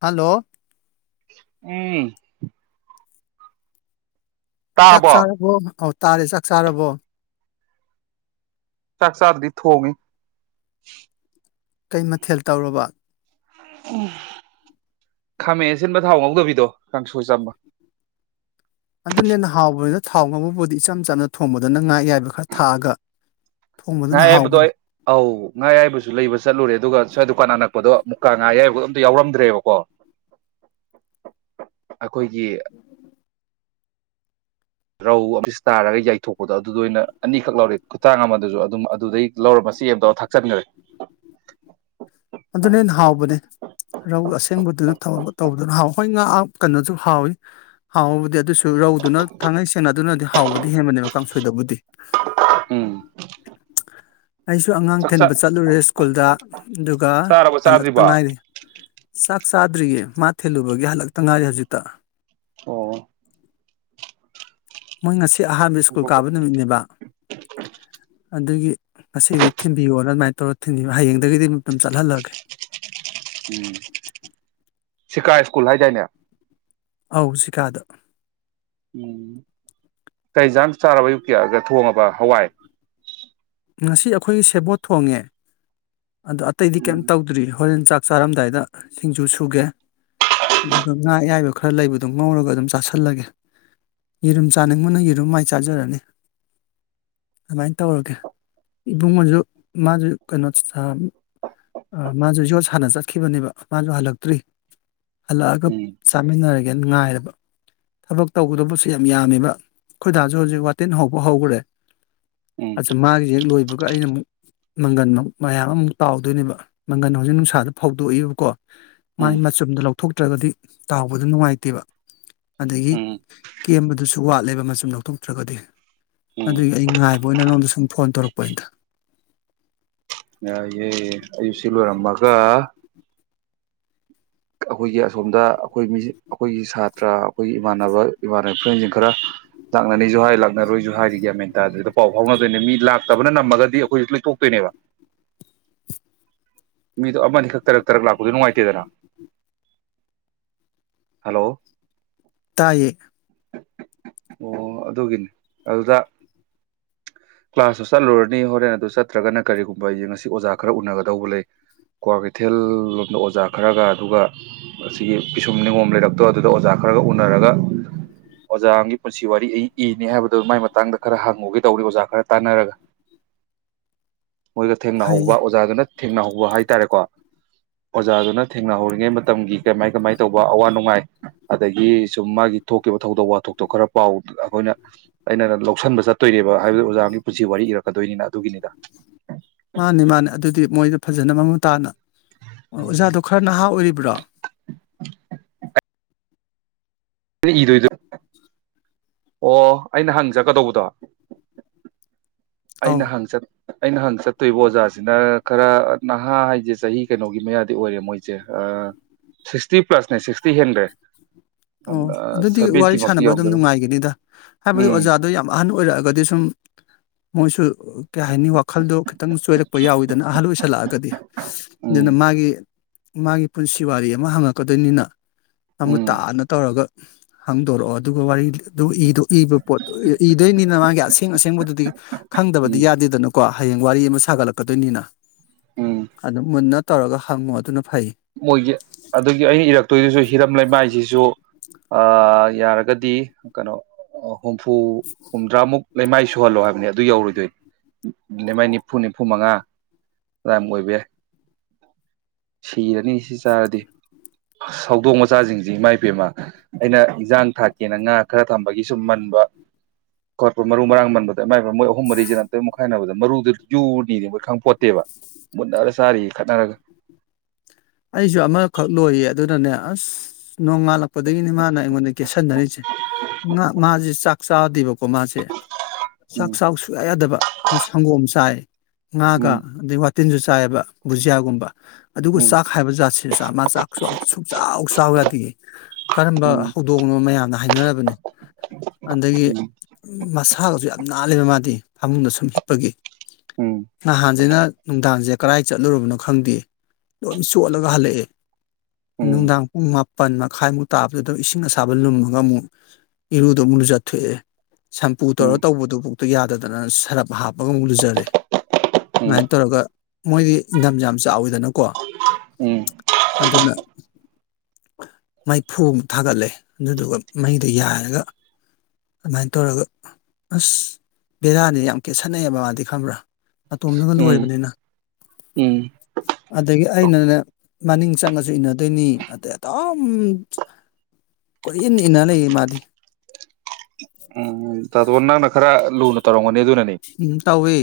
hello ꯎꯝ ꯆꯥꯛ ꯇꯥꯔꯕꯣ ꯆꯥꯔꯕꯣꯅ ꯀꯧ ꯇꯥꯔꯦ ꯆꯥꯛ ꯆꯥꯔꯕꯣ ꯆꯥꯛ ꯆꯥꯗ꯭ꯔꯤ ꯊꯣꯡꯉꯤ ꯀꯩ ꯃꯊꯦꯜ ꯇꯧꯔꯕ ꯎꯝ ꯈꯥꯃꯦꯟ ꯑꯁꯤꯟꯕ ꯊꯥꯎ ꯉꯧꯗꯕꯤꯗꯣ ꯀꯥꯡꯁꯣꯏ ꯆꯝꯕ ꯑꯗꯨꯅ ꯍꯦꯟꯅ ꯍꯥꯎꯕꯅꯤꯅ ꯊꯥꯎ ꯉꯧꯕꯕꯨꯗꯤ ꯏꯆꯝ ꯆꯝꯅ ꯊꯣꯡꯕꯗꯨꯅ ꯉꯥ ꯑꯌꯥꯏꯕ ꯈꯔ ꯊꯥꯛꯑꯒ ꯉꯥ ꯊꯣꯡꯕꯗꯨꯅ ꯑꯌꯥꯏꯕꯗꯣ ꯍꯥꯎꯕꯅꯤ ꯑꯩ ꯑꯧ ꯉꯥ ꯑꯌꯥꯏꯕꯖꯨ ꯂꯩꯕ ꯆꯠꯂꯨꯔꯦ ꯑꯗꯨꯒ ꯁꯥꯏ ꯗꯨꯀꯥꯟ ꯑꯅꯛꯄꯗꯣ ꯃꯨꯀꯥ ꯉꯥ ꯑꯌꯥꯏꯕꯗꯣ ꯑꯝꯇ ꯌꯥꯎꯔꯝꯗ꯭ꯔꯦꯕꯀꯣ ꯑꯩꯈꯣꯏꯒꯤ ꯔꯧ ꯕꯤꯁ ꯇꯥꯔꯒ ꯌꯥꯏꯊꯣꯛꯄꯗꯣ ꯑꯗꯨꯗꯣ ꯑꯣꯏꯅ ꯑꯅꯤꯈꯛ ꯂꯧꯔꯦ ꯈꯨꯇꯥꯡ ꯑꯃ ꯗꯨꯖꯨ ꯑꯗꯨꯝ ꯑꯗꯨꯗꯩ ꯂꯧꯔ ꯃꯆꯦꯠ ꯑꯃ ꯇꯧꯔ ꯊꯥꯛꯆꯟꯒꯔꯦ ꯑꯗꯨꯅ ꯍꯦꯟꯅ ꯍꯥꯎꯕꯅꯦ ꯔꯧ ꯑꯁꯦꯡꯕꯗꯨꯅ ꯊꯥꯎ ꯇꯧꯕꯗꯨꯅ ꯍꯥꯎ ꯍꯣꯏ ꯉꯥ ꯀꯅꯣꯖꯨ ꯍꯥꯎꯑꯤ ꯍꯥꯎꯕꯕꯨꯗꯤ ꯑꯗꯨꯁꯨ ꯔꯧꯗꯨꯅ ꯊꯥꯡꯉꯩ ꯁꯦꯡꯅꯗꯨꯅꯗꯤ ꯍꯥꯎꯕꯗꯤ ꯍꯦꯟꯕꯅꯦꯕ ꯀꯥꯡꯁꯣꯏꯗꯕꯨꯗꯤ ꯎꯝ ꯑꯩꯁꯨ ꯑꯉꯥꯡ ꯆꯥꯛ ꯆꯥ ꯊꯤꯟꯕ ꯆꯠꯂꯨꯔꯦ ꯁ꯭ꯀꯨꯜꯗ ꯑꯗꯨ ꯒ ꯆꯥꯔꯕ ꯍꯜꯂꯛꯇ ꯆꯥꯗ꯭ꯔꯤꯕꯣ ꯑꯣ ꯉꯥꯏꯔꯤ ꯆꯥꯛ ꯆꯥꯗ꯭ꯔꯤꯌꯦ ꯃꯥ ꯊꯤꯜꯂꯨꯕꯒꯤ ꯍꯜꯂꯛꯇ ꯉꯥꯏꯔꯤ ꯍꯧꯖꯤꯛꯇ ꯑꯣ ꯃꯣꯏ ꯉꯁꯤ ꯑꯍꯥꯟꯕ ꯁ꯭ꯀꯨꯜ ꯀꯥꯕ ꯅꯨꯃꯤꯠꯅꯦꯕ ꯑꯗꯨꯒꯤ ꯉꯁꯤꯗꯤ ꯊꯤꯟꯕꯤꯌꯣꯅ ꯑꯗꯨꯃꯥꯏꯅ ꯇꯧꯔꯣ ꯊꯤꯟꯕꯤꯕ ꯍꯌꯦꯡꯗꯒꯤꯗꯤ ꯑꯃꯨ ꯑꯗꯨꯝ ꯆꯠꯍꯜꯂꯒꯦ ꯁꯤꯀꯥ ꯁ꯭ꯀꯨꯜ ꯍꯥꯏꯗꯥꯏꯅꯦ ꯑꯥꯎ ꯁꯤꯀꯥꯗ ꯎꯝ ꯀꯩꯖꯥꯡ ꯆꯥꯔꯕ ꯑꯌꯨꯛꯀꯤ ꯊꯣꯡꯉꯕ ꯍꯋꯥꯏ ꯉꯁꯤ ꯑꯈꯣꯏꯒꯤ ꯁꯦꯕꯣꯠ ꯊꯣꯡꯉꯦ ꯑꯗꯣ ꯑꯇꯩꯗꯤ ꯀꯩꯝ ꯎꯝ ꯇꯧꯗ꯭ꯔꯤ ꯍꯣꯔꯦꯟ ꯆꯥꯛ ꯆꯥꯔꯝꯗꯥꯏꯗ ꯁꯤꯡꯖꯨ ꯁꯨꯒꯦ ꯑꯗꯨꯒ ꯉꯥ ꯑꯌꯥꯏꯕ ꯈꯔ ꯂꯩꯕꯗꯣ ꯉꯧꯔꯒ ꯑꯗꯨꯝ ꯆꯥꯥꯁꯜꯂꯒꯦ ꯌꯦꯔꯨꯝ ꯆꯥꯅꯤꯡꯕꯅ ꯌꯦꯔꯨꯝ ꯃꯥꯏ ꯆꯥꯖꯔꯅꯤ ꯑꯗꯨꯃꯥꯏꯅ ꯇꯧꯔꯒꯦ ꯏꯕꯨꯡꯉꯣꯖꯨ ꯃꯥꯖꯨ ꯀꯩꯅꯣ ꯑ ꯃꯥꯖꯨ ꯌꯣꯠ ꯁꯥꯟꯅ ꯆꯠꯈꯤꯕꯅꯦꯕ ꯃꯥꯖꯨ ꯍꯜꯂꯛꯇ꯭ꯔꯤ ꯍꯜꯂꯛꯑꯒ ꯎꯝ ꯆꯥꯃꯤꯟꯅꯔꯒꯦ ꯒꯦ ꯉꯥꯏꯔꯕ ꯊꯕꯛ ꯇꯧꯒꯗꯕꯁꯦ ꯌꯥꯝ ꯌꯥꯝꯃꯦꯕ ꯑꯈꯣꯏ ꯗꯥꯁꯨ ꯍꯧꯖꯤꯛ ꯋꯥꯇꯤꯟ ꯍꯧꯕ ꯍꯧꯒꯔꯦ ꯎꯝ ꯑꯁꯥ ꯃꯥꯒꯤ ꯂꯣꯏꯕꯒ ꯑꯩꯅ ꯑꯃꯨꯛ ꯃꯪꯒꯟ ꯃꯌꯥꯝ ꯑꯃꯃꯨꯛ ꯇꯥꯎꯗꯣꯏꯅꯦꯕ ꯃꯪꯒꯟ ꯍꯧꯖꯤꯛ ꯅꯨꯡꯁꯥꯗ ꯐꯧꯗꯣꯛꯏꯕꯀꯣ ꯃꯥꯏ ꯎꯝ ꯃꯆꯨꯝꯗꯣ ꯂꯧꯊꯣꯛꯇ꯭ꯔꯒꯗꯤ ꯇꯥꯎꯕꯗ ꯅꯨꯡꯉꯥꯏꯇꯦꯕ ꯑꯗꯒꯤ ꯎꯝ ꯀꯦꯝꯕꯗꯨꯁꯨ ꯋꯥꯠꯂꯦꯕ ꯃꯆꯨꯝ ꯂꯧꯊꯣꯛꯇ꯭ꯔꯒꯗꯤ ꯎꯝ ꯑꯗꯨꯒꯤ ꯑꯩ ꯉꯥꯏꯕ ꯕꯣꯏꯅꯂꯣꯝꯗꯁꯨ ꯐꯣꯟ ꯇꯧꯔꯛꯄ ꯍꯦꯛꯇ ꯌꯥꯏꯌꯦ ꯑꯩ ꯁꯤ ꯂꯣꯏꯔꯝꯃꯒ ꯑꯈꯣꯏꯒꯤ ꯑꯁꯣꯝꯗ ꯑꯈꯣꯏ ꯃꯤ ꯑꯈꯣꯏꯒꯤ ꯁꯥꯇ꯭ꯔ ꯑꯈꯣꯏꯒꯤ ꯏꯃꯥꯟꯅꯕ ꯏꯃꯥꯟꯅꯕ ꯐ꯭ꯔꯦꯟꯁꯤꯡ ꯈꯔ ꯂꯥꯛꯅꯅꯤꯁꯨ ꯍꯥꯏ ꯂꯥꯛꯅꯔꯣꯏꯁꯨ ꯍꯥꯏꯔꯤ ꯒꯌꯥꯟ ꯃꯦꯟ ꯇꯥꯗꯦꯗ ꯄꯥꯎ ꯐꯥꯎꯅꯗ꯭ꯔꯦꯅꯦ ꯃꯤ ꯂꯥꯛꯇꯕꯅ ꯅꯝꯃꯒꯗꯤ ꯑꯈꯣꯏ ꯂꯣꯏꯇꯣꯛꯇꯣꯏꯅꯦꯕ ꯃꯤꯗꯣ ꯑꯃꯅꯤꯈꯛ ꯇꯔꯛ ꯇꯔꯛ ꯂꯥꯛꯄꯗꯣ ꯅꯨꯡꯉꯥꯏꯇꯦꯗꯅ ꯍꯜꯂꯣ ꯇꯥꯏꯌꯦ ꯑꯣ ꯑꯗꯨꯒꯤꯅꯤ ꯑꯗꯨꯗ ꯀ꯭ꯂꯥꯁꯇꯨ ꯆꯠꯂꯨꯔꯅꯤ ꯍꯣꯔꯦꯟ ꯑꯗꯨ ꯆꯠꯇ꯭ꯔꯒꯅ ꯀꯔꯤꯒꯨꯝꯕ ꯌꯦꯡꯉꯁꯤ ꯑꯣꯖꯥ ꯈꯔ ꯎꯅꯒꯗꯧꯕ ꯂꯩ ꯀ꯭ꯋꯥ ꯀꯩꯊꯦꯜ ꯂꯣꯝꯗ ꯑꯣꯖꯥ ꯈꯔꯒ ꯑꯗꯨꯒ ꯑꯁꯤꯒꯤ ꯄꯤꯁꯨꯝ ꯅꯤꯉꯣꯝ ꯂꯩꯔꯛꯇꯣ ꯑꯗꯨꯗ ꯑꯣꯖꯥ ꯈꯔꯒ ꯎꯅꯔꯒ ꯑꯣꯖꯥ ꯑꯃꯒꯤ ꯄꯨꯟꯁꯤ ꯋꯥꯔꯤ ꯏꯅꯦ ꯍꯥꯏꯕꯗꯨꯣ ꯃꯥꯏ ꯃꯇꯥꯡꯗ ꯈꯔ ꯍꯪꯉꯨꯒꯦ ꯇꯧꯅꯤ ꯑꯣꯖꯥ ꯈꯔ ꯇꯥꯅꯔꯒ ꯃꯣꯏꯒ ꯊꯦꯡꯅꯍꯧꯕ ꯐꯩꯌꯦ ꯑꯣꯖꯥꯗꯨꯅ ꯊꯦꯡꯅꯍꯧ ꯎ ꯍꯥꯏꯇꯥꯔꯦꯀꯣ ꯑꯣꯖꯥꯗꯨꯅ ꯊꯦꯡꯅꯍꯧꯔꯤꯉꯩ ꯃꯇꯝꯒꯤ ꯀꯃꯥꯏ ꯀꯃꯥꯏ ꯇꯧꯕ ꯑꯋꯥ ꯅꯨꯡꯉꯥꯏ ꯑꯗꯒꯤ ꯁꯨꯝ ꯃꯥꯒꯤ ꯊꯣꯛꯈꯤꯕ ꯊꯧꯗꯣꯛ ꯋꯥꯊꯣꯛꯇꯣ ꯈꯔ ꯄꯥꯎ ꯑꯈꯣꯏꯅ ꯑꯩꯅ ꯂꯧꯁꯤꯟꯕ ꯆꯠꯇꯣꯏꯅꯦꯕ ꯍꯥꯏꯕꯗꯤ ꯑꯣꯖꯥꯒꯤ ꯄꯨꯟꯁꯤ ꯋꯥꯔꯤ ꯏꯔꯛꯀꯗꯣꯏꯅꯤꯅ ꯑꯗꯨꯒꯤꯅꯤꯗ ꯃꯥꯅꯦ ꯃꯥꯅꯦ ꯑꯗꯨꯗꯤ ꯃꯣꯏꯗ ꯐꯖꯅ ꯃꯃꯨ ꯇꯥꯅ ꯑꯣꯖꯥꯗꯣ ꯈꯔ ꯅꯍꯥ ꯑꯣꯏꯔꯤꯕ꯭ꯔꯣ ꯑꯩꯅ ꯏꯗꯣꯏꯗꯣ ꯑꯣ ꯑꯩꯅ ꯍꯪꯖꯠꯀꯗꯧꯕꯗꯣ ꯑꯧ ꯑꯩꯅ ꯍꯪꯆꯠ ꯑꯩꯅ ꯍꯪ ꯆꯠꯇꯣꯏꯕ ꯑꯣꯖꯥꯁꯤꯅ ꯈꯔ ꯅꯍꯥ ꯍꯥꯏꯁꯦ ꯆꯍꯤ ꯀꯩꯅꯣꯒꯤ ꯃꯌꯥꯗꯤ ꯑꯣꯏꯔꯦ ꯃꯣꯏꯁꯦ ꯁꯤꯛꯁꯇꯤ ꯄ꯭ꯂꯁꯅꯦ ꯁꯤꯛꯁꯇꯤ ꯍꯦꯟꯒ꯭ꯔꯦ ꯑꯣ ꯑꯗꯨꯗꯤ ꯋꯥꯔꯤ ꯁꯥꯟꯅꯕ ꯑꯗꯨꯝ ꯅꯨꯡꯉꯥꯏꯒꯤꯅꯤꯗ ꯍꯥꯏꯕꯗꯤ ꯎꯝ ꯑꯣꯖꯥꯗꯣ ꯌꯥꯝ ꯑꯍꯟ ꯑꯣꯏꯔꯛꯑꯒꯗꯤ ꯁꯨꯝ ꯃꯣꯏꯁꯨ ꯀꯩ ꯍꯥꯏꯅꯤ ꯋꯥꯈꯜꯗꯣ ꯈꯤꯇꯪ ꯆꯣꯏꯔꯛꯄ ꯌꯥꯎꯋꯤꯗꯅ ꯑꯍꯜ ꯑꯣꯏꯁꯜꯂꯛꯑꯒꯗꯤ ꯑꯗꯨꯅ ꯎꯝ ꯃꯥꯒꯤ ꯃꯥꯒꯤ ꯄꯨꯟꯁꯤ ꯋꯥꯔꯤ ꯑꯃ ꯍꯪꯉꯛꯀꯗꯣꯏꯅꯤꯅ ꯃꯃꯨꯠ ꯎꯝ ꯇꯥꯅ ꯒ ꯍꯪꯗꯣꯔꯛꯑꯣ ꯑꯗꯨꯒ ꯋꯥꯔꯤ ꯑꯗꯨꯒ ꯏꯕ ꯄꯣꯠꯇꯣ ꯏꯗꯣꯏꯅꯤꯅ ꯃꯥꯒꯤ ꯑꯁꯦꯡ ꯑꯁꯦꯡꯕꯗꯨꯗꯤ ꯈꯪꯗꯕꯗꯤ ꯎꯝ ꯌꯥꯗꯦꯗꯅꯀꯣ ꯍꯌꯦꯡ ꯋꯥꯔꯤ ꯑꯃ ꯁꯥꯒꯠꯂꯛꯀꯗꯣꯏꯅꯤꯅ ꯎꯝ ꯑꯗꯨꯝ ꯃꯨꯟꯅ ꯇꯧꯔꯒ ꯍꯪꯉꯣ ꯑꯗꯨꯅ ꯐꯩ ꯃꯣꯏꯒꯤ ꯑꯗꯨꯒꯤ ꯑꯩꯅ ꯏꯔꯛꯇꯣꯏꯗꯨꯁꯨ ꯍꯤꯔꯝ ꯂꯩꯃꯥꯏꯁꯤꯁꯨ ꯌꯥꯔꯒꯗꯤ ꯀꯩꯅꯣ ꯑꯣ ꯍꯨꯝꯐꯨ ꯍꯨꯝꯗ꯭ꯔꯥꯃꯨꯛ ꯂꯩꯃꯥꯏ ꯁꯨꯍꯜꯂꯣ ꯍꯥꯏꯕꯅꯦ ꯑꯗꯨ ꯌꯧꯔꯣꯏꯗꯣꯏ ꯂꯩꯃꯥꯏ ꯅꯤꯐꯨ ꯅꯤꯐꯨ ꯃꯉꯥ ꯑꯗꯥꯏꯃꯨꯛ ꯑꯣꯏꯕ ꯌꯥꯏ ꯊꯤꯔꯅꯤ ꯁꯤ ꯆꯥꯔꯗꯤ ꯁꯧꯗꯣꯡ ꯃꯆꯥꯁꯤꯡꯁꯤ ꯏꯃꯥ ꯏꯕꯦꯝꯃ ꯑꯩꯅ ꯏꯟꯖꯥꯡ ꯊꯥꯛꯀꯦꯅ ꯉꯥ ꯈꯔ ꯊꯝꯕꯒꯤ ꯁꯨꯝ ꯃꯟꯕ ꯈꯣꯠꯄ ꯃꯔꯨ ꯃꯔꯥꯡ ꯃꯟꯕꯗ ꯏꯃꯥꯏ ꯃꯣꯏ ꯑꯍꯨꯝ ꯃꯔꯤꯁꯤ ꯅꯠꯇ ꯃꯨꯛꯈꯥꯏꯅꯕꯗꯣ ꯃꯔꯨꯗꯣ ꯌꯨꯔꯅꯤꯗꯤ ꯃꯣꯏ ꯈꯪꯄꯣꯠꯇꯦꯕ ꯃꯨꯟꯅꯔ ꯆꯥꯔꯤꯌꯦ ꯈꯠꯅꯔꯒ ꯑꯩꯁꯨ ꯑꯃꯈꯛ ꯂꯣꯏꯌꯦ ꯑꯗꯨꯅꯅꯦ ꯑꯁ ꯅꯣꯡꯉꯥꯜꯂꯛꯄꯗꯒꯤꯅꯦ ꯃꯥꯅ ꯑꯩꯉꯣꯟꯗ ꯀꯦꯁꯟꯅꯔꯤꯁꯦ ꯉ ꯃꯥꯁꯦ ꯆꯥꯛ ꯆꯥꯗꯦꯕ ꯀꯣ ꯃꯥꯁꯦ ꯆꯥꯛ ꯎꯝ ꯆꯥꯕ ꯁꯨꯡꯌꯥ ꯌꯥꯗꯕ ꯃꯥ ꯁꯪꯒꯣꯝ ꯆꯥꯏ ꯉꯥ ꯀ ꯎꯝ ꯑꯗꯨ ꯇꯤꯟꯖꯨ ꯆꯥꯏꯑꯕ ꯕꯨꯖꯤꯌꯥꯒꯨꯝꯕ ꯑꯗꯨꯒ ꯆꯥꯛ ꯍꯥꯏꯕ ꯖꯥꯠꯁꯤ ꯆ ꯃꯥ ꯆꯥꯛ ꯁꯨꯡꯆꯥꯎ ꯆꯥꯎ ꯌꯥꯗꯤꯌꯦ ꯀꯔꯝꯕ ꯍꯧꯗꯣꯡꯅꯣ ꯃꯌꯥꯝꯅ ꯍꯥꯏꯅꯔꯕꯅꯦ ꯑꯗꯒꯤ ꯃꯁꯥꯒꯁꯨ ꯌꯥꯝ ꯅꯥꯜꯂꯦꯕ ꯃꯥꯗꯤ ꯐꯥꯃꯨꯡꯗ ꯁꯨꯝ ꯍꯤꯞꯄꯒꯤ ꯅꯍꯥꯟꯖꯤꯅ ꯅꯨꯡꯗꯥꯡꯁꯦ ꯀꯗꯥꯏ ꯆꯠꯂꯨꯔꯕꯅꯣ ꯈꯪꯗꯦ ꯂꯣꯏꯝ ꯆꯣꯠꯂꯒ ꯍꯜꯂꯛꯑꯦ ꯅꯨꯡꯗꯥꯡ ꯄꯨꯡ ꯃ ꯄꯟ ꯃꯈꯥꯏꯃꯨꯛ ꯇꯥꯕꯗꯨꯗ ꯏꯁꯤꯡ ꯑꯁꯥꯕ ꯂꯨꯝꯃꯒ ꯑꯃꯨꯛ ꯏꯔꯨꯗꯣ ꯑꯃꯨꯛ ꯂꯨꯖꯊꯣꯛꯑꯦ ꯁꯝꯄꯨ ꯇꯧꯔꯒ ꯇꯧꯕꯗꯨꯕꯨꯛꯇ ꯌꯥꯗꯗꯅ ꯁꯔꯞ ꯍꯥꯞꯄꯒ ꯑꯃꯨꯛ ꯂꯨꯖꯔꯦ ꯃꯥꯏ ꯇꯧꯔꯒ ꯃꯣꯏꯗꯤ ꯏꯪꯊꯝ ꯌꯥꯝ ꯆꯥꯎꯋꯤꯗꯅꯀꯣ ꯑꯗꯨꯅ ꯃꯩ ꯐꯨ ꯑꯃꯨꯛ ꯊꯥꯒꯠꯂꯦ ꯑꯗꯨꯗꯨꯒ ꯃꯩꯗ ꯌꯥꯏꯔꯒ ꯑꯗꯨꯃꯥꯏꯅ ꯇꯧꯔꯒ ꯑꯁ ꯕꯦꯔꯥꯅꯤ ꯌꯥꯝ ꯀꯦ ꯁꯥꯟꯅꯩꯑꯕ ꯃꯥꯗꯤ ꯈꯪꯕ꯭ꯔꯥ ꯑꯇꯣꯝꯗꯒ ꯂꯣꯏꯕꯅꯤꯅ ꯑꯗꯒꯤ ꯑꯩꯅꯅꯦ ꯃꯅꯤꯡ ꯆꯪꯉꯁꯨ ꯏꯟꯅꯗꯣꯏꯅꯤ ꯑꯗꯩ ꯑꯗꯨꯝ ꯀꯣꯏꯟ ꯏꯟꯅ ꯂꯩꯌꯦ ꯃꯥꯗꯤ ꯎꯝ ꯇꯗꯣ ꯅꯪꯅ ꯈꯔ ꯂꯨꯅ ꯇꯧꯔꯝꯒꯅꯤ ꯑꯗꯨꯅꯅꯦ ꯎꯝ ꯇꯥꯎꯋꯦ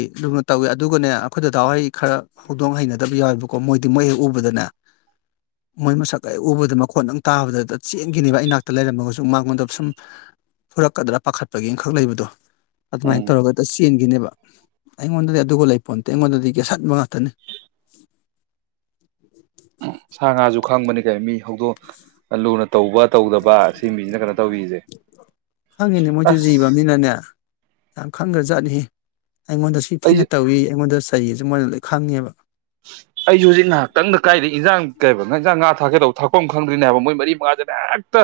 ꯇꯧꯋꯦ ꯑꯗꯨꯒꯅꯦ ꯑꯩꯈꯣꯏ ꯗꯗꯥ ꯍꯣꯏ ꯈꯔ ꯍꯧꯗꯣꯡ ꯍꯩꯅꯗꯕ ꯌꯥꯎꯋꯦꯕꯀꯣ ꯃꯣꯏꯗꯤ ꯃꯣꯏ ꯍꯦꯛ ꯎꯕꯗꯅꯦ ꯃꯣꯏ ꯃꯁꯛ ꯍꯦꯛ ꯎꯕꯗ ꯃꯈꯣꯠ ꯗꯪ ꯇꯥꯕꯗꯗ ꯆꯦꯟꯈꯤꯅꯤꯕ ꯑꯩꯅꯥꯛꯇ ꯂꯩꯔꯝꯃꯒꯁꯨ ꯃꯥꯉꯣꯟꯗ ꯁꯨꯝ ꯐꯨꯔꯛꯀꯗ꯭ꯔꯥ ꯄꯥꯈꯠꯄꯒꯤ ꯑꯃꯈꯛ ꯂꯩꯕꯗꯣ ꯑꯗꯨꯃꯥꯏꯅ ꯎꯝ ꯇꯧꯔꯒ ꯏꯟꯒꯤꯅꯦꯕ ꯑꯩꯉꯣꯟꯗꯗꯤ ꯑꯗꯨꯒ ꯂꯩꯄꯣꯟꯇꯦ ꯑꯩꯉꯣꯟꯗꯗꯤ ꯀꯦꯁꯟꯕ ꯉꯥꯛꯇꯅꯤ ꯁꯥ ꯉꯥꯁꯨ ꯈꯪꯕꯅꯤ ꯃꯤ ꯍꯧꯗꯣꯛ ꯂꯨꯅ ꯇꯧꯕ ꯇꯧꯗꯕ ꯁꯤ ꯃꯤꯁꯤꯅ ꯀꯩꯅꯣ ꯇꯧꯕꯤꯁꯦ ꯈꯪꯉꯤꯅꯦ ꯃꯣꯏꯁꯨ ꯖꯤꯕ ꯑꯁ ꯑꯃꯅꯤꯅꯅꯦ ꯌꯥꯝ ꯈꯪꯒ꯭ꯔ ꯖꯥꯠꯅꯤꯍꯦ ꯑꯩꯉꯣꯟꯗꯁꯨ ꯑꯩꯁꯨ ꯊꯤꯅ ꯇꯧꯏꯤ ꯑꯩꯉꯣꯟꯗꯁꯨ ꯑꯩꯒꯤꯁꯨ ꯃꯣꯏꯅ ꯂꯣꯏ ꯈꯪꯉꯦꯕ ꯑꯩꯖꯨ ꯍꯧꯖꯤꯛ ꯅꯍꯥꯛꯇꯪꯗ ꯀꯥꯏꯗ ꯏꯟꯖꯥꯡ ꯀꯩꯕ ꯏꯟꯖꯥꯡ ꯉꯥ ꯊꯥꯛꯀꯦꯗꯧꯕ ꯊꯥꯛꯐꯝ ꯑꯃ ꯈꯪꯗ꯭ꯔꯤꯅꯦ ꯍꯥꯏꯕ ꯃꯣꯏ ꯃꯔꯤ ꯃꯉꯥꯖꯤꯅ ꯍꯦꯛꯇ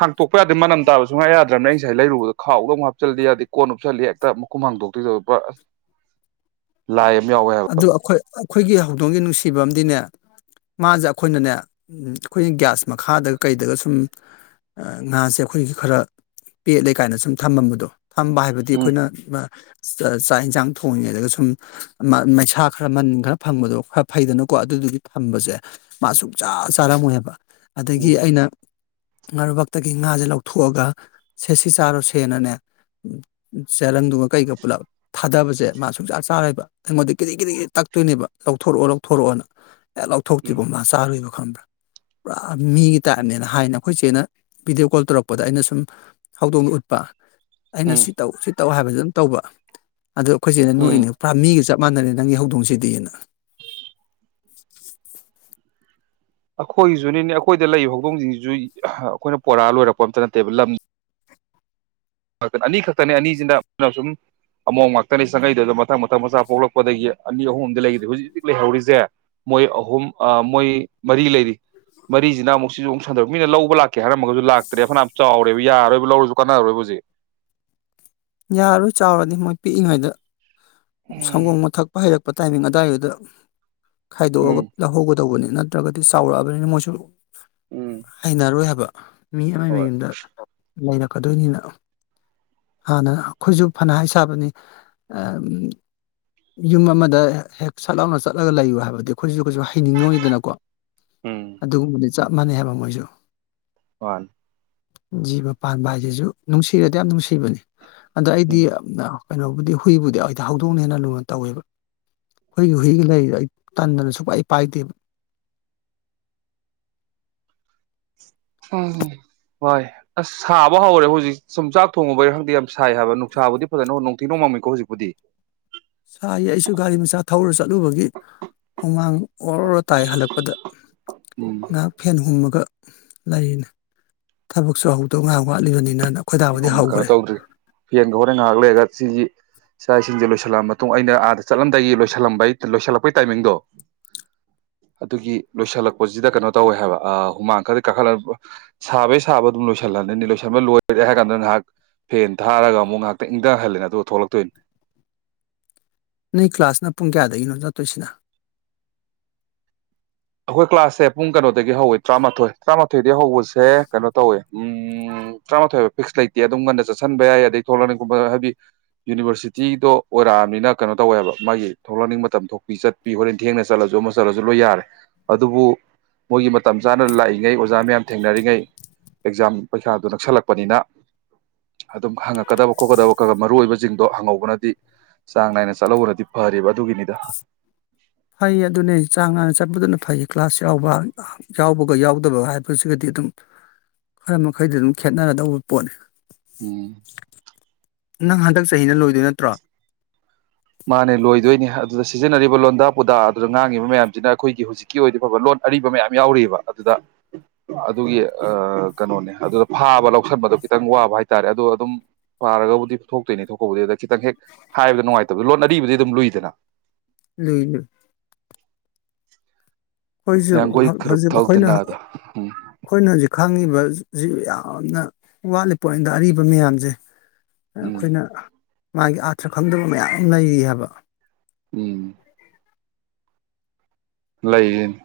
ꯍꯥꯡꯇꯣꯛꯄ ꯌꯥꯗꯦ ꯃꯅꯝ ꯇꯥꯕ ꯁꯨꯡ ꯉꯥ ꯌꯥꯗ꯭ꯔꯕꯅꯦ ꯑꯩ ꯉꯁꯥꯏ ꯂꯩꯔꯨꯕꯗ ꯈꯥꯎꯗ ꯑꯃꯨꯛ ꯍꯥꯞꯆꯜꯂꯤ ꯌꯥꯗꯦ ꯀꯣꯟ ꯎꯞꯁꯜꯂꯤ ꯍꯦꯛꯇ ꯃꯈꯨꯝ ꯍꯥꯡꯇꯣꯛꯇꯨꯏꯗ ꯍꯦꯛꯇ ꯂꯥꯏ ꯑꯃ ꯌꯥꯎꯋꯦ ꯍꯥꯏꯕ ꯑꯗꯨ ꯑꯈꯣꯏ ꯑꯩꯈꯣꯏꯒꯤ ꯍꯧꯗꯣꯡꯒꯤ ꯅꯨꯡꯁꯤꯕ ꯑꯝꯗꯤꯅꯦ ꯃꯥꯖꯦ ꯑꯩꯈꯣꯏꯅꯅꯦ ꯑꯩꯈꯣꯏꯒꯤ ꯒ꯭ꯌꯥꯁ ꯃꯈꯥꯗꯒ ꯀꯩꯗꯒ ꯁꯨꯝ ꯉꯥꯁꯦ ꯑꯩꯈꯣꯏꯒꯤ ꯈꯔ ꯄꯦꯠꯂꯦ ꯀꯥꯏꯅ ꯁꯨꯝ ꯊꯝꯃꯝꯕꯗꯣ ꯐꯝꯕ ꯍꯥꯏꯕꯗꯤ ꯎꯝ ꯑꯩꯈꯣꯏꯅ ꯑꯃ ꯆ ꯆꯥꯛ ꯍꯦꯟꯖꯥꯡꯡ ꯊꯣꯡꯉꯤꯉꯩꯗꯒ ꯁꯨꯝ ꯑꯃ ꯃꯩꯁꯥ ꯈꯔ ꯃꯅꯤꯟ ꯈꯔ ꯐꯪꯕꯗꯣ ꯈꯔ ꯐꯩꯗꯅꯀꯣ ꯑꯗꯨꯗꯨꯒꯤ ꯊꯝꯕꯖꯦ ꯃꯥ ꯁꯨꯡꯆꯥ ꯆꯥꯔꯝꯃꯣꯏ ꯍꯥꯏꯕ ꯑꯗꯒꯤ ꯎꯝ ꯑꯩꯅ ꯉꯥꯔꯨꯕꯥꯛꯇꯒꯤ ꯉꯥꯖꯦ ꯂꯧꯊꯣꯛꯑꯒ ꯁꯦ ꯁꯤ ꯆꯥꯔꯣꯁꯦꯅꯅꯦ ꯇꯦꯂꯪꯗꯨꯒ ꯀꯩꯒ ꯄꯨꯂꯞ ꯊꯥꯗꯕꯖꯦ ꯖꯦ ꯃꯥ ꯁꯨꯡꯆꯥ ꯆꯥꯔꯣꯏꯕ ꯑꯩꯉꯣꯟꯗ ꯒꯤꯔꯤ ꯒꯤꯔꯤ ꯇꯛꯇꯣꯏꯅꯦꯕ ꯂꯧꯊꯣꯔꯛꯑꯣ ꯂꯧꯊꯣꯔꯛꯑꯣꯅ ꯍꯦ ꯎꯝ ꯂꯧꯊꯣꯛꯇ꯭ꯔꯤꯕꯣ ꯃꯥ ꯆꯥꯔꯣꯏꯕ ꯈꯪꯕ꯭ꯔꯥ ꯄꯨꯔꯥ ꯃꯤꯒꯤ ꯇꯥꯏꯞꯅꯦꯅ ꯍꯥꯏꯅ ꯑꯩꯈꯣꯏ ꯆꯦꯅ ꯚꯤꯗꯤꯑꯣ ꯀꯣꯜ ꯇꯧꯔꯛꯄꯗ ꯑꯩꯅ ꯁꯨꯝ ꯍꯧꯗꯣꯡ ꯎꯠꯄ ꯑꯩꯅ ꯎꯝ ꯁꯤ ꯇꯧ ꯁꯤ ꯇꯧ ꯍꯥꯏꯕꯗꯨꯝ ꯇꯧꯕ ꯑꯗꯣ ꯑꯩꯈꯣꯏꯆꯦꯅ ꯅꯣꯛ ꯎꯝ ꯏꯅꯦ ꯄꯨꯔꯥ ꯃꯤꯒ ꯆꯞ ꯃꯥꯥꯟꯅꯔꯦ ꯅꯪꯒꯤ ꯍꯧꯗꯣꯡꯁꯤꯗꯤꯅ ꯑꯈꯣꯏꯒꯤꯖꯨꯅꯤꯅꯦ ꯑꯈꯣꯏꯗ ꯂꯩꯕ ꯍꯧꯗꯣꯡꯖꯤꯡꯖꯤꯖꯨ ꯑꯩꯈꯣꯏꯅ ꯄꯣꯔꯑ ꯂꯣꯏꯔꯛꯄ ꯑꯝꯇ ꯅꯠꯇꯦꯕ ꯂꯝ ꯑꯅꯤ ꯈꯛꯇꯅꯦ ꯑꯅꯤꯖꯤꯅ ꯁꯨꯝ ꯑꯃꯣꯝ ꯉꯥꯛꯇꯅꯤ ꯆꯪꯉꯛꯏꯗꯣ ꯃꯊꯪ ꯃꯊꯪ ꯃꯆꯥ ꯄꯣꯛꯂꯛꯄꯗꯒꯤ ꯑꯅꯤ ꯑꯍꯨꯝ ꯑꯝꯗ ꯂꯩꯒꯤꯗ꯭ꯔꯦ ꯍꯧꯖꯤꯛ ꯍꯧꯖꯤꯛ ꯂꯩꯍꯧꯔꯤꯖꯦ ꯃꯣꯏ ꯑꯍꯨꯝ ꯑ ꯃꯣꯏ ꯃꯔꯤ ꯂꯩꯔꯤ ꯃꯔꯤꯖꯤꯅ ꯑꯃꯨꯛ ꯁꯤꯖꯨ ꯑꯃꯨꯛ ꯁꯟꯗꯣꯔꯛ ꯃꯤꯅ ꯂꯧꯕ ꯂꯥꯛꯀꯦ ꯍꯥꯏꯔꯝꯃꯒꯁꯨ ꯂꯥꯛꯇ꯭ꯔꯦ ꯐꯅꯌꯥꯝ ꯆꯥꯎꯔꯦꯕ ꯌꯥꯔꯣꯏꯕ ꯂꯧꯔꯖꯨ ꯀꯥꯟꯅꯔꯣꯏꯕ ꯍꯧꯖꯤꯛ ꯌꯥꯔꯣꯏ ꯆꯥꯎꯔꯗꯤ ꯃꯣꯏ ꯄꯤꯛꯏꯉꯩꯗ ꯎꯝ ꯁꯪꯒꯣꯝ ꯒ ꯊꯛꯄ ꯍꯩꯔꯛꯄ ꯇꯥꯏꯃꯤꯡ ꯑꯗꯥꯏꯗꯨꯗ ꯈꯥꯏꯗꯣꯛꯑꯒ ꯎꯝ ꯂꯍꯧꯒ ꯇꯧꯕꯅꯤ ꯅꯠꯇ꯭ꯔꯒꯗꯤ ꯆꯥꯎꯔꯛꯑꯕꯅꯤꯅ ꯃꯣꯏꯁꯨ ꯎꯝ ꯍꯩꯅꯔꯣꯏ ꯍꯥꯏꯕ ꯃꯤ ꯑꯃꯩ ꯍꯣꯏ ꯃꯌꯨꯝꯗ ꯂꯩꯔꯛꯀꯗꯣꯏꯅꯤꯅ ꯍꯥꯟꯅ ꯈꯣꯏꯖꯨ ꯐꯅ ꯍꯥꯏ ꯁꯥꯕꯅꯤ ꯑ ꯌꯨꯝ ꯑꯃꯗ ꯍꯦꯛ ꯁꯠ ꯂꯥꯎꯅ ꯆꯠꯂꯒ ꯂꯩꯌꯨ ꯍꯥꯏꯕꯗꯤ ꯈꯣꯏꯖꯨ ꯀꯩꯁꯨ ꯍꯩꯅꯤꯡꯉꯣꯏꯗꯅꯀꯣ ꯎꯝ ꯑꯗꯨꯒꯨꯝꯕꯗꯤ ꯆꯞ ꯃꯥꯟꯅꯩ ꯍꯥꯏꯕ ꯃꯣꯏꯖꯨ ꯃꯥꯟꯅꯤ ꯖꯤꯕ ꯄꯥꯟꯕ ꯍꯥꯏꯖꯤꯖꯩ ꯅꯨꯡꯁꯤꯔꯗꯤ ꯌꯥꯝ ꯅꯨꯡꯁꯤꯕꯅꯤ ꯑꯗ ꯑꯩꯗꯤ ꯎꯝ ꯌꯝꯟ ꯀꯩꯅꯣꯕꯨꯗꯤ ꯍꯨꯏꯕꯨꯗꯤ ꯑꯩꯗꯤ ꯍꯧꯗꯣꯡꯅ ꯍꯦꯟꯅ ꯂꯨꯅ ꯇꯧꯋꯦꯕ ꯈꯣꯏꯒꯤ ꯍꯨꯏꯒ ꯂꯩꯔꯤꯗꯣ ꯑꯩ ꯇꯟꯗꯅ ꯁꯨꯛ ꯄꯥꯏ ꯄꯥꯏꯗꯦꯕ ꯎꯝ ꯍꯣꯏ ꯑꯁ ꯁꯥꯕ ꯍꯧꯔꯦ ꯍꯧꯖꯤꯛ ꯁꯨꯝ ꯆꯥꯛ ꯊꯣꯡꯉꯨꯕꯩꯔ ꯈꯪꯗꯦ ꯌꯥꯝ ꯁꯥꯏ ꯍꯥꯏꯕ ꯅꯨꯡꯁꯥꯕꯨꯗꯤ ꯐꯖꯅ ꯅꯣꯡꯊꯤ ꯅꯣꯡꯃꯝꯃꯤꯀꯣ ꯍꯧꯖꯤꯛꯄꯨꯗꯤ ꯁꯥꯥꯏ ꯑꯩꯁꯨ ꯒꯥꯔꯤ ꯃꯆꯥ ꯊꯧꯔ ꯆꯠꯂꯨꯕꯒꯤ ꯍꯨꯃꯥꯡ ꯑꯣꯔꯣꯔꯣ ꯇꯥꯏ ꯍꯜꯂꯛꯄꯗ ꯑꯩꯗꯤ ꯉꯍꯥꯛ ꯐꯦꯟ ꯍꯨꯝꯃꯒ ꯂꯩꯔꯤꯅꯦ ꯊꯕꯛꯁꯨ ꯍꯧꯗꯧ ꯉꯍꯥꯛ ꯋꯥꯠꯂꯤꯕꯅꯤꯅ ꯍꯨꯝ ꯀꯅꯣ ꯇꯧꯗ꯭ꯔꯤ ꯐꯦꯟꯗꯣ ꯍꯣꯔꯦꯟ ꯉꯍꯥꯛ ꯂꯩꯔꯒ ꯁꯤꯒꯤ ꯆꯥꯛ ꯏꯁꯤꯡꯖꯦ ꯂꯣꯏꯁꯤꯜꯂꯛꯑ ꯃꯇꯨꯡ ꯑꯩꯅ ꯑꯥꯗ ꯆꯠꯂꯝꯗꯥꯏꯒꯤ ꯂꯣꯏꯁꯤꯜꯂꯝꯕ ꯂꯣꯏꯁꯤꯜꯂꯛꯄꯩ ꯇꯥꯏꯃꯤꯡꯗꯣ ꯑꯗꯨꯒꯤ ꯂꯣꯏꯁꯤꯜꯂꯛꯄꯖꯤꯗ ꯀꯅꯣ ꯇꯧꯋꯦ ꯍꯥꯏꯕ ꯑ ꯍꯨꯃꯥꯡ ꯈꯔꯗꯤ ꯀꯥꯈꯠ ꯁꯥꯕꯩ ꯁꯥꯕ ꯑꯗꯨꯝ ꯂꯣꯏꯁꯤꯜꯂꯅꯤ ꯂꯣꯏꯁꯤꯟꯕ ꯂꯣꯏ ꯂꯣꯏꯔꯦ ꯍꯥꯏ ꯀꯥꯟꯗ ꯉꯍꯥꯛ ꯐꯦꯟ ꯊꯥꯔꯒ ꯑꯃꯨꯛ ꯉꯍꯥꯛꯇꯪ ꯏꯪꯗꯍꯜꯂꯦ ꯑꯗꯨ ꯊꯣꯛꯂꯛꯇꯣꯏꯅꯤ ꯅꯣꯏ ꯀ꯭ꯂꯥꯁꯅ ꯄꯨꯡ ꯀꯌꯥꯗꯒꯤꯅꯣ ꯆꯠꯇꯣꯏꯁꯤꯅ ꯑꯩꯈꯣꯏ ꯀ꯭ꯂꯥꯁꯁꯦ ꯄꯨꯡ ꯀꯩꯅꯣꯗ ꯗꯒꯤ ꯍꯧꯋꯦ ꯇꯔꯥꯃꯥꯊꯣꯏ ꯇꯔꯥꯃꯥꯊꯣꯏꯗꯒꯤ ꯍꯧꯕꯁꯦ ꯀꯩꯅꯣ ꯇꯧꯋꯦ ꯎꯝ ꯇꯔꯥꯃꯥꯊꯣꯏꯕ ꯐꯤꯛꯁ ꯂꯩꯇꯦ ꯑꯗꯨꯝ ꯉꯟꯅ ꯆꯠꯁꯟꯕ ꯌꯥꯏ ꯑꯗꯗꯒꯤ ꯊꯣꯛꯂꯛꯅꯤꯡꯕꯕ ꯍꯥꯏꯕꯗꯤ ꯌꯨꯅꯤꯕꯔꯁꯤꯇꯤꯗꯣ ꯑꯣꯏꯔꯛꯑꯕꯃꯤꯅ ꯀꯩꯅꯣ ꯇꯧꯋꯦꯕ ꯃꯥꯒꯤ ꯊꯣꯛꯂꯛꯅꯤꯡꯕ ꯃꯇꯝ ꯊꯣꯛꯄꯤ ꯆꯠꯄꯤ ꯍꯣꯔꯦꯟ ꯊꯦꯡꯅ ꯆꯠꯂꯁꯨ ꯑꯃ ꯆꯠꯂꯁꯨ ꯂꯣꯏ ꯌꯥꯔꯦ ꯑꯗꯨꯕꯨ ꯃꯣꯏꯒꯤ ꯃꯇꯝ ꯆꯥꯅ ꯂꯥꯛꯏꯉꯩ ꯑꯣꯖꯥ ꯃꯌꯥꯝ ꯊꯦꯡꯅꯔꯤꯉꯩ ꯑꯦꯛꯖꯥꯝ ꯄꯔꯤꯈꯥꯗꯨ ꯅꯛꯁꯜꯂꯛꯄꯅꯤꯅ ꯑꯗꯨꯝ ꯍꯪꯉꯀꯕ ꯈꯣꯠꯀꯗꯕ ꯈ ꯃꯔꯨꯑꯣ ꯑꯣꯏꯕ ꯖꯤꯡꯗꯣ ꯍꯪꯍꯧꯕꯅꯗꯤ ꯆꯥꯡ ꯅꯥꯏꯅ ꯆꯠꯍꯧꯕꯅꯗꯤ ꯐꯔꯤꯕ ꯑꯗꯨꯒꯤꯅꯤꯗ ꯐꯩ ꯑꯗꯨꯅꯦ ꯆꯥꯡ ꯅꯥꯏꯅ ꯆꯠꯄꯗꯨꯅ ꯐꯩ ꯀ꯭ꯂꯥꯁ ꯌꯥꯎꯕ ꯌꯥꯎꯕꯒ ꯌꯥꯎꯗꯕ ꯍꯥꯏꯕꯁꯤꯒꯗꯤ ꯑꯗꯨꯝ ꯈꯔ ꯃꯈꯩꯗꯤ ꯑꯗꯨꯝ ꯈꯦꯠꯅꯔꯗꯧꯕ ꯄꯣꯠꯅꯤ ꯎꯝ ꯅꯪ ꯍꯟꯗꯛ ꯆꯍꯤꯅ ꯂꯣꯏꯗꯣꯏ ꯅꯠꯇ꯭ꯔꯣ ꯃꯥꯅꯦ ꯂꯣꯏꯗꯣꯏꯅꯦ ꯑꯗꯨꯗ ꯁꯤꯖꯤꯟꯅꯔꯤꯕ ꯂꯣꯟꯗꯥ ꯄꯨꯗꯥ ꯑꯗꯨꯗ ꯉꯥꯡꯉꯤꯕ ꯃꯌꯥꯝꯁꯤꯅ ꯑꯩꯈꯣꯏꯒꯤ ꯍꯧꯖꯤꯛꯀꯤ ꯑꯣꯏꯅꯗꯤ ꯐꯕ ꯂꯣꯟ ꯑꯔꯤꯕ ꯃꯌꯥꯝ ꯌꯥꯎꯔꯤꯕ ꯑꯗꯨꯗ ꯑꯗꯨꯒꯤ ꯑꯥ ꯀꯩꯅꯣꯅꯦ ꯑꯗꯨꯗ ꯐꯥꯕ ꯂꯧꯁꯟꯕꯗꯣ ꯈꯤꯇꯪ ꯋꯥꯕ ꯍꯥꯏꯇꯥꯔꯦ ꯑꯗꯣ ꯑꯗꯨꯝ ꯐꯥꯔꯒꯕꯨꯗꯤ ꯊꯣꯛꯇꯣꯏꯅꯦ ꯊꯣꯛꯄꯕꯨꯗꯤ ꯑꯗꯨꯗ ꯈꯤꯇꯪ ꯍꯦꯛ ꯍꯥꯏꯕꯗ ꯅꯨꯡꯉꯥꯏꯇꯦ ꯂꯣꯟ ꯑꯔꯤꯕꯗꯤ ꯑꯗꯨꯝ ꯂꯨꯏꯗꯅ ꯂꯨꯏ ꯂꯨꯏ ꯑꯩꯈꯣꯏꯁꯨ ꯍꯤꯌꯥꯡꯒꯣꯏ ꯈꯔꯨꯞ ꯍꯧꯖꯤꯛ ꯑꯩꯈꯣꯏꯅ ꯊꯧꯗꯅꯗꯣ ꯎꯝ ꯑꯩꯈꯣꯏꯅ ꯍꯧꯖꯤꯛ ꯈꯥꯡꯉꯤꯕ ꯁꯤ ꯌꯥꯝꯅ ꯋꯥꯠꯂꯤ ꯄꯣꯏꯟꯗ ꯑꯔꯤꯕ ꯃꯌꯥꯝꯁꯦ ꯎꯝ ꯑꯩꯈꯣꯏꯅ ꯃꯥꯒꯤ ꯑꯥꯔꯊ꯭ꯔ ꯈꯪꯗꯕ ꯃꯌꯥꯝ ꯂꯩꯔꯤ ꯍꯥꯏꯕ ꯎꯝ ꯂꯩ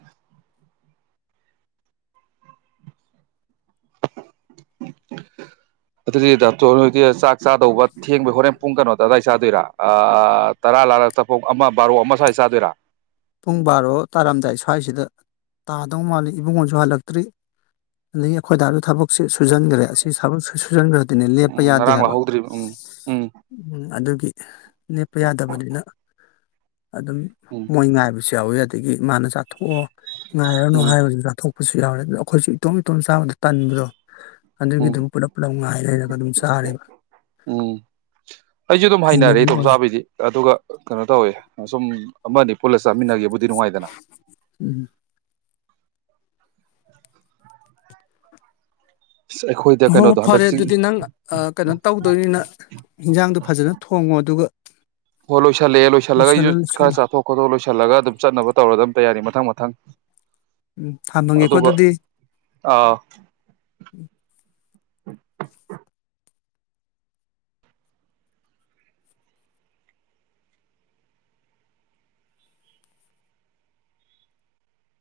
ꯑꯗꯨꯗꯤ ꯗꯥꯛꯇꯣꯔ ꯅꯖꯤꯗꯤ ꯆꯥꯛ ꯆꯥꯗꯧꯕ ꯊꯦꯡꯕꯩ ꯍꯣꯔꯦꯟ ꯄꯨꯡ ꯀꯩꯅꯣꯗ ꯑꯗꯥꯏ ꯆꯥꯗꯣꯏꯔꯥ ꯑꯥ ꯇꯔꯥ ꯂꯥꯔꯒ ꯆꯐ ꯑꯃ ꯕꯥꯔꯣ ꯑꯃ ꯁ꯭ꯋꯥꯏ ꯆꯥꯗꯣꯏꯔꯥ ꯄꯨꯡ ꯕꯥꯔꯣ ꯇꯥꯔꯝꯗꯥꯏ ꯁ꯭ꯋꯥꯏꯁꯤꯗ ꯇꯥꯗꯧ ꯃꯥꯜꯂꯤ ꯏꯕꯨꯡꯉꯣꯁꯨ ꯍꯜꯂꯛꯇ꯭ꯔꯤ ꯑꯗꯒꯤ ꯑꯩꯈꯣꯏꯗꯥꯁꯨ ꯊꯕꯛꯁꯦ ꯁꯨꯖꯟꯈ꯭ꯔꯦ ꯑꯁꯤ ꯊꯕꯛ ꯁꯨꯟꯖꯤꯟ ꯑꯗꯨꯅꯤ ꯂꯦꯞꯄ ꯎꯝ ꯌꯥꯗꯦ ꯉꯔꯥꯡ ꯍꯥꯏꯕ ꯂꯥꯛꯍꯧꯗ꯭ꯔꯤꯕ ꯎꯝ ꯎꯝ ꯎ ꯑꯗꯨ ꯅꯦꯞꯄ ꯌꯥꯗꯕꯅꯤꯅ ꯑꯗꯨꯝ ꯎꯝ ꯃꯣꯏ ꯉꯥꯏ ꯁꯨ ꯌꯥꯎꯋꯤ ꯑꯗꯒꯤ ꯃꯥꯅ ꯆꯥꯊꯣꯛꯑꯣ ꯉꯥꯏꯔꯅꯨ ꯎꯝ ꯍꯥꯏꯔꯁꯨ ꯆꯥꯊꯣꯛ ꯨ ꯌꯥꯎꯔꯦ ꯑꯗꯣ ꯑꯩꯈꯣꯏꯁꯨ ꯏꯇꯣꯝ ꯏꯇꯣꯝ ꯆꯥꯕꯗ ꯇꯟꯕꯗꯣ ꯑꯗꯨꯒꯤ ꯎꯝ ꯑꯗꯨꯝ ꯄꯨꯂꯞ ꯄꯨꯂꯞ ꯉꯥꯏ ꯂꯩꯔꯒ ꯑꯗꯨꯝ ꯆꯥꯔꯦꯕ ꯎꯝ ꯑꯩꯁꯨ ꯑꯗꯨꯝ ꯍꯩꯅꯔꯦ ꯍꯩꯅꯕꯤ ꯑꯣꯏ ꯏꯗꯣꯝꯆꯥꯕꯤꯗꯤ ꯑꯗꯨꯒ ꯀꯩꯅꯣ ꯇꯧꯋꯦ ꯁꯁꯨꯝ ꯑꯃ ꯑꯅꯤ ꯄꯨꯂ ꯆꯥꯃꯤꯟꯅꯒꯦꯕꯨꯗꯤ ꯅꯨꯡꯉꯥꯏꯗꯅ ꯎꯝ [inaudible] ꯑ ꯑꯩꯈꯣꯏꯗ ꯍꯣ ꯍꯣ ꯀꯩꯅꯣꯗꯣ ꯍꯟꯗꯛ ꯐꯔꯦ ꯆꯤ ꯑꯗꯨꯗꯤ ꯅꯪ ꯑ ꯀꯩꯅꯣ ꯇꯧꯗꯣꯏꯅꯤꯅ ꯍꯤꯟꯖꯥꯡꯗꯣ ꯐꯖꯅ ꯊꯣꯡꯉꯣ ꯑꯗꯨꯒ ꯍꯣꯏ ꯂꯣꯏꯁꯤꯜꯂꯦ ꯂꯣꯏꯁꯤꯜꯂꯒ ꯑꯩꯁꯨ ꯂꯣꯏꯁꯤꯜꯂꯣ ꯈꯔ ꯂꯣꯏꯁꯤꯜꯂꯣ ꯆꯥꯊꯣꯛ ꯈꯣꯊꯣꯛ ꯂꯣꯏꯁꯤꯜꯂꯒ ꯑꯗꯨꯝ ꯆꯠꯅꯕ ꯇꯧꯔ ꯑꯗꯨ ꯑꯝꯇꯌꯥꯔꯤ ꯃꯊꯪ ꯃꯊꯪ ꯎꯝ ꯊꯃꯒꯦꯀꯣ ꯑꯗꯨꯒ ꯑꯗꯨꯗꯤ [inaudible] ꯑꯥ [inaudible]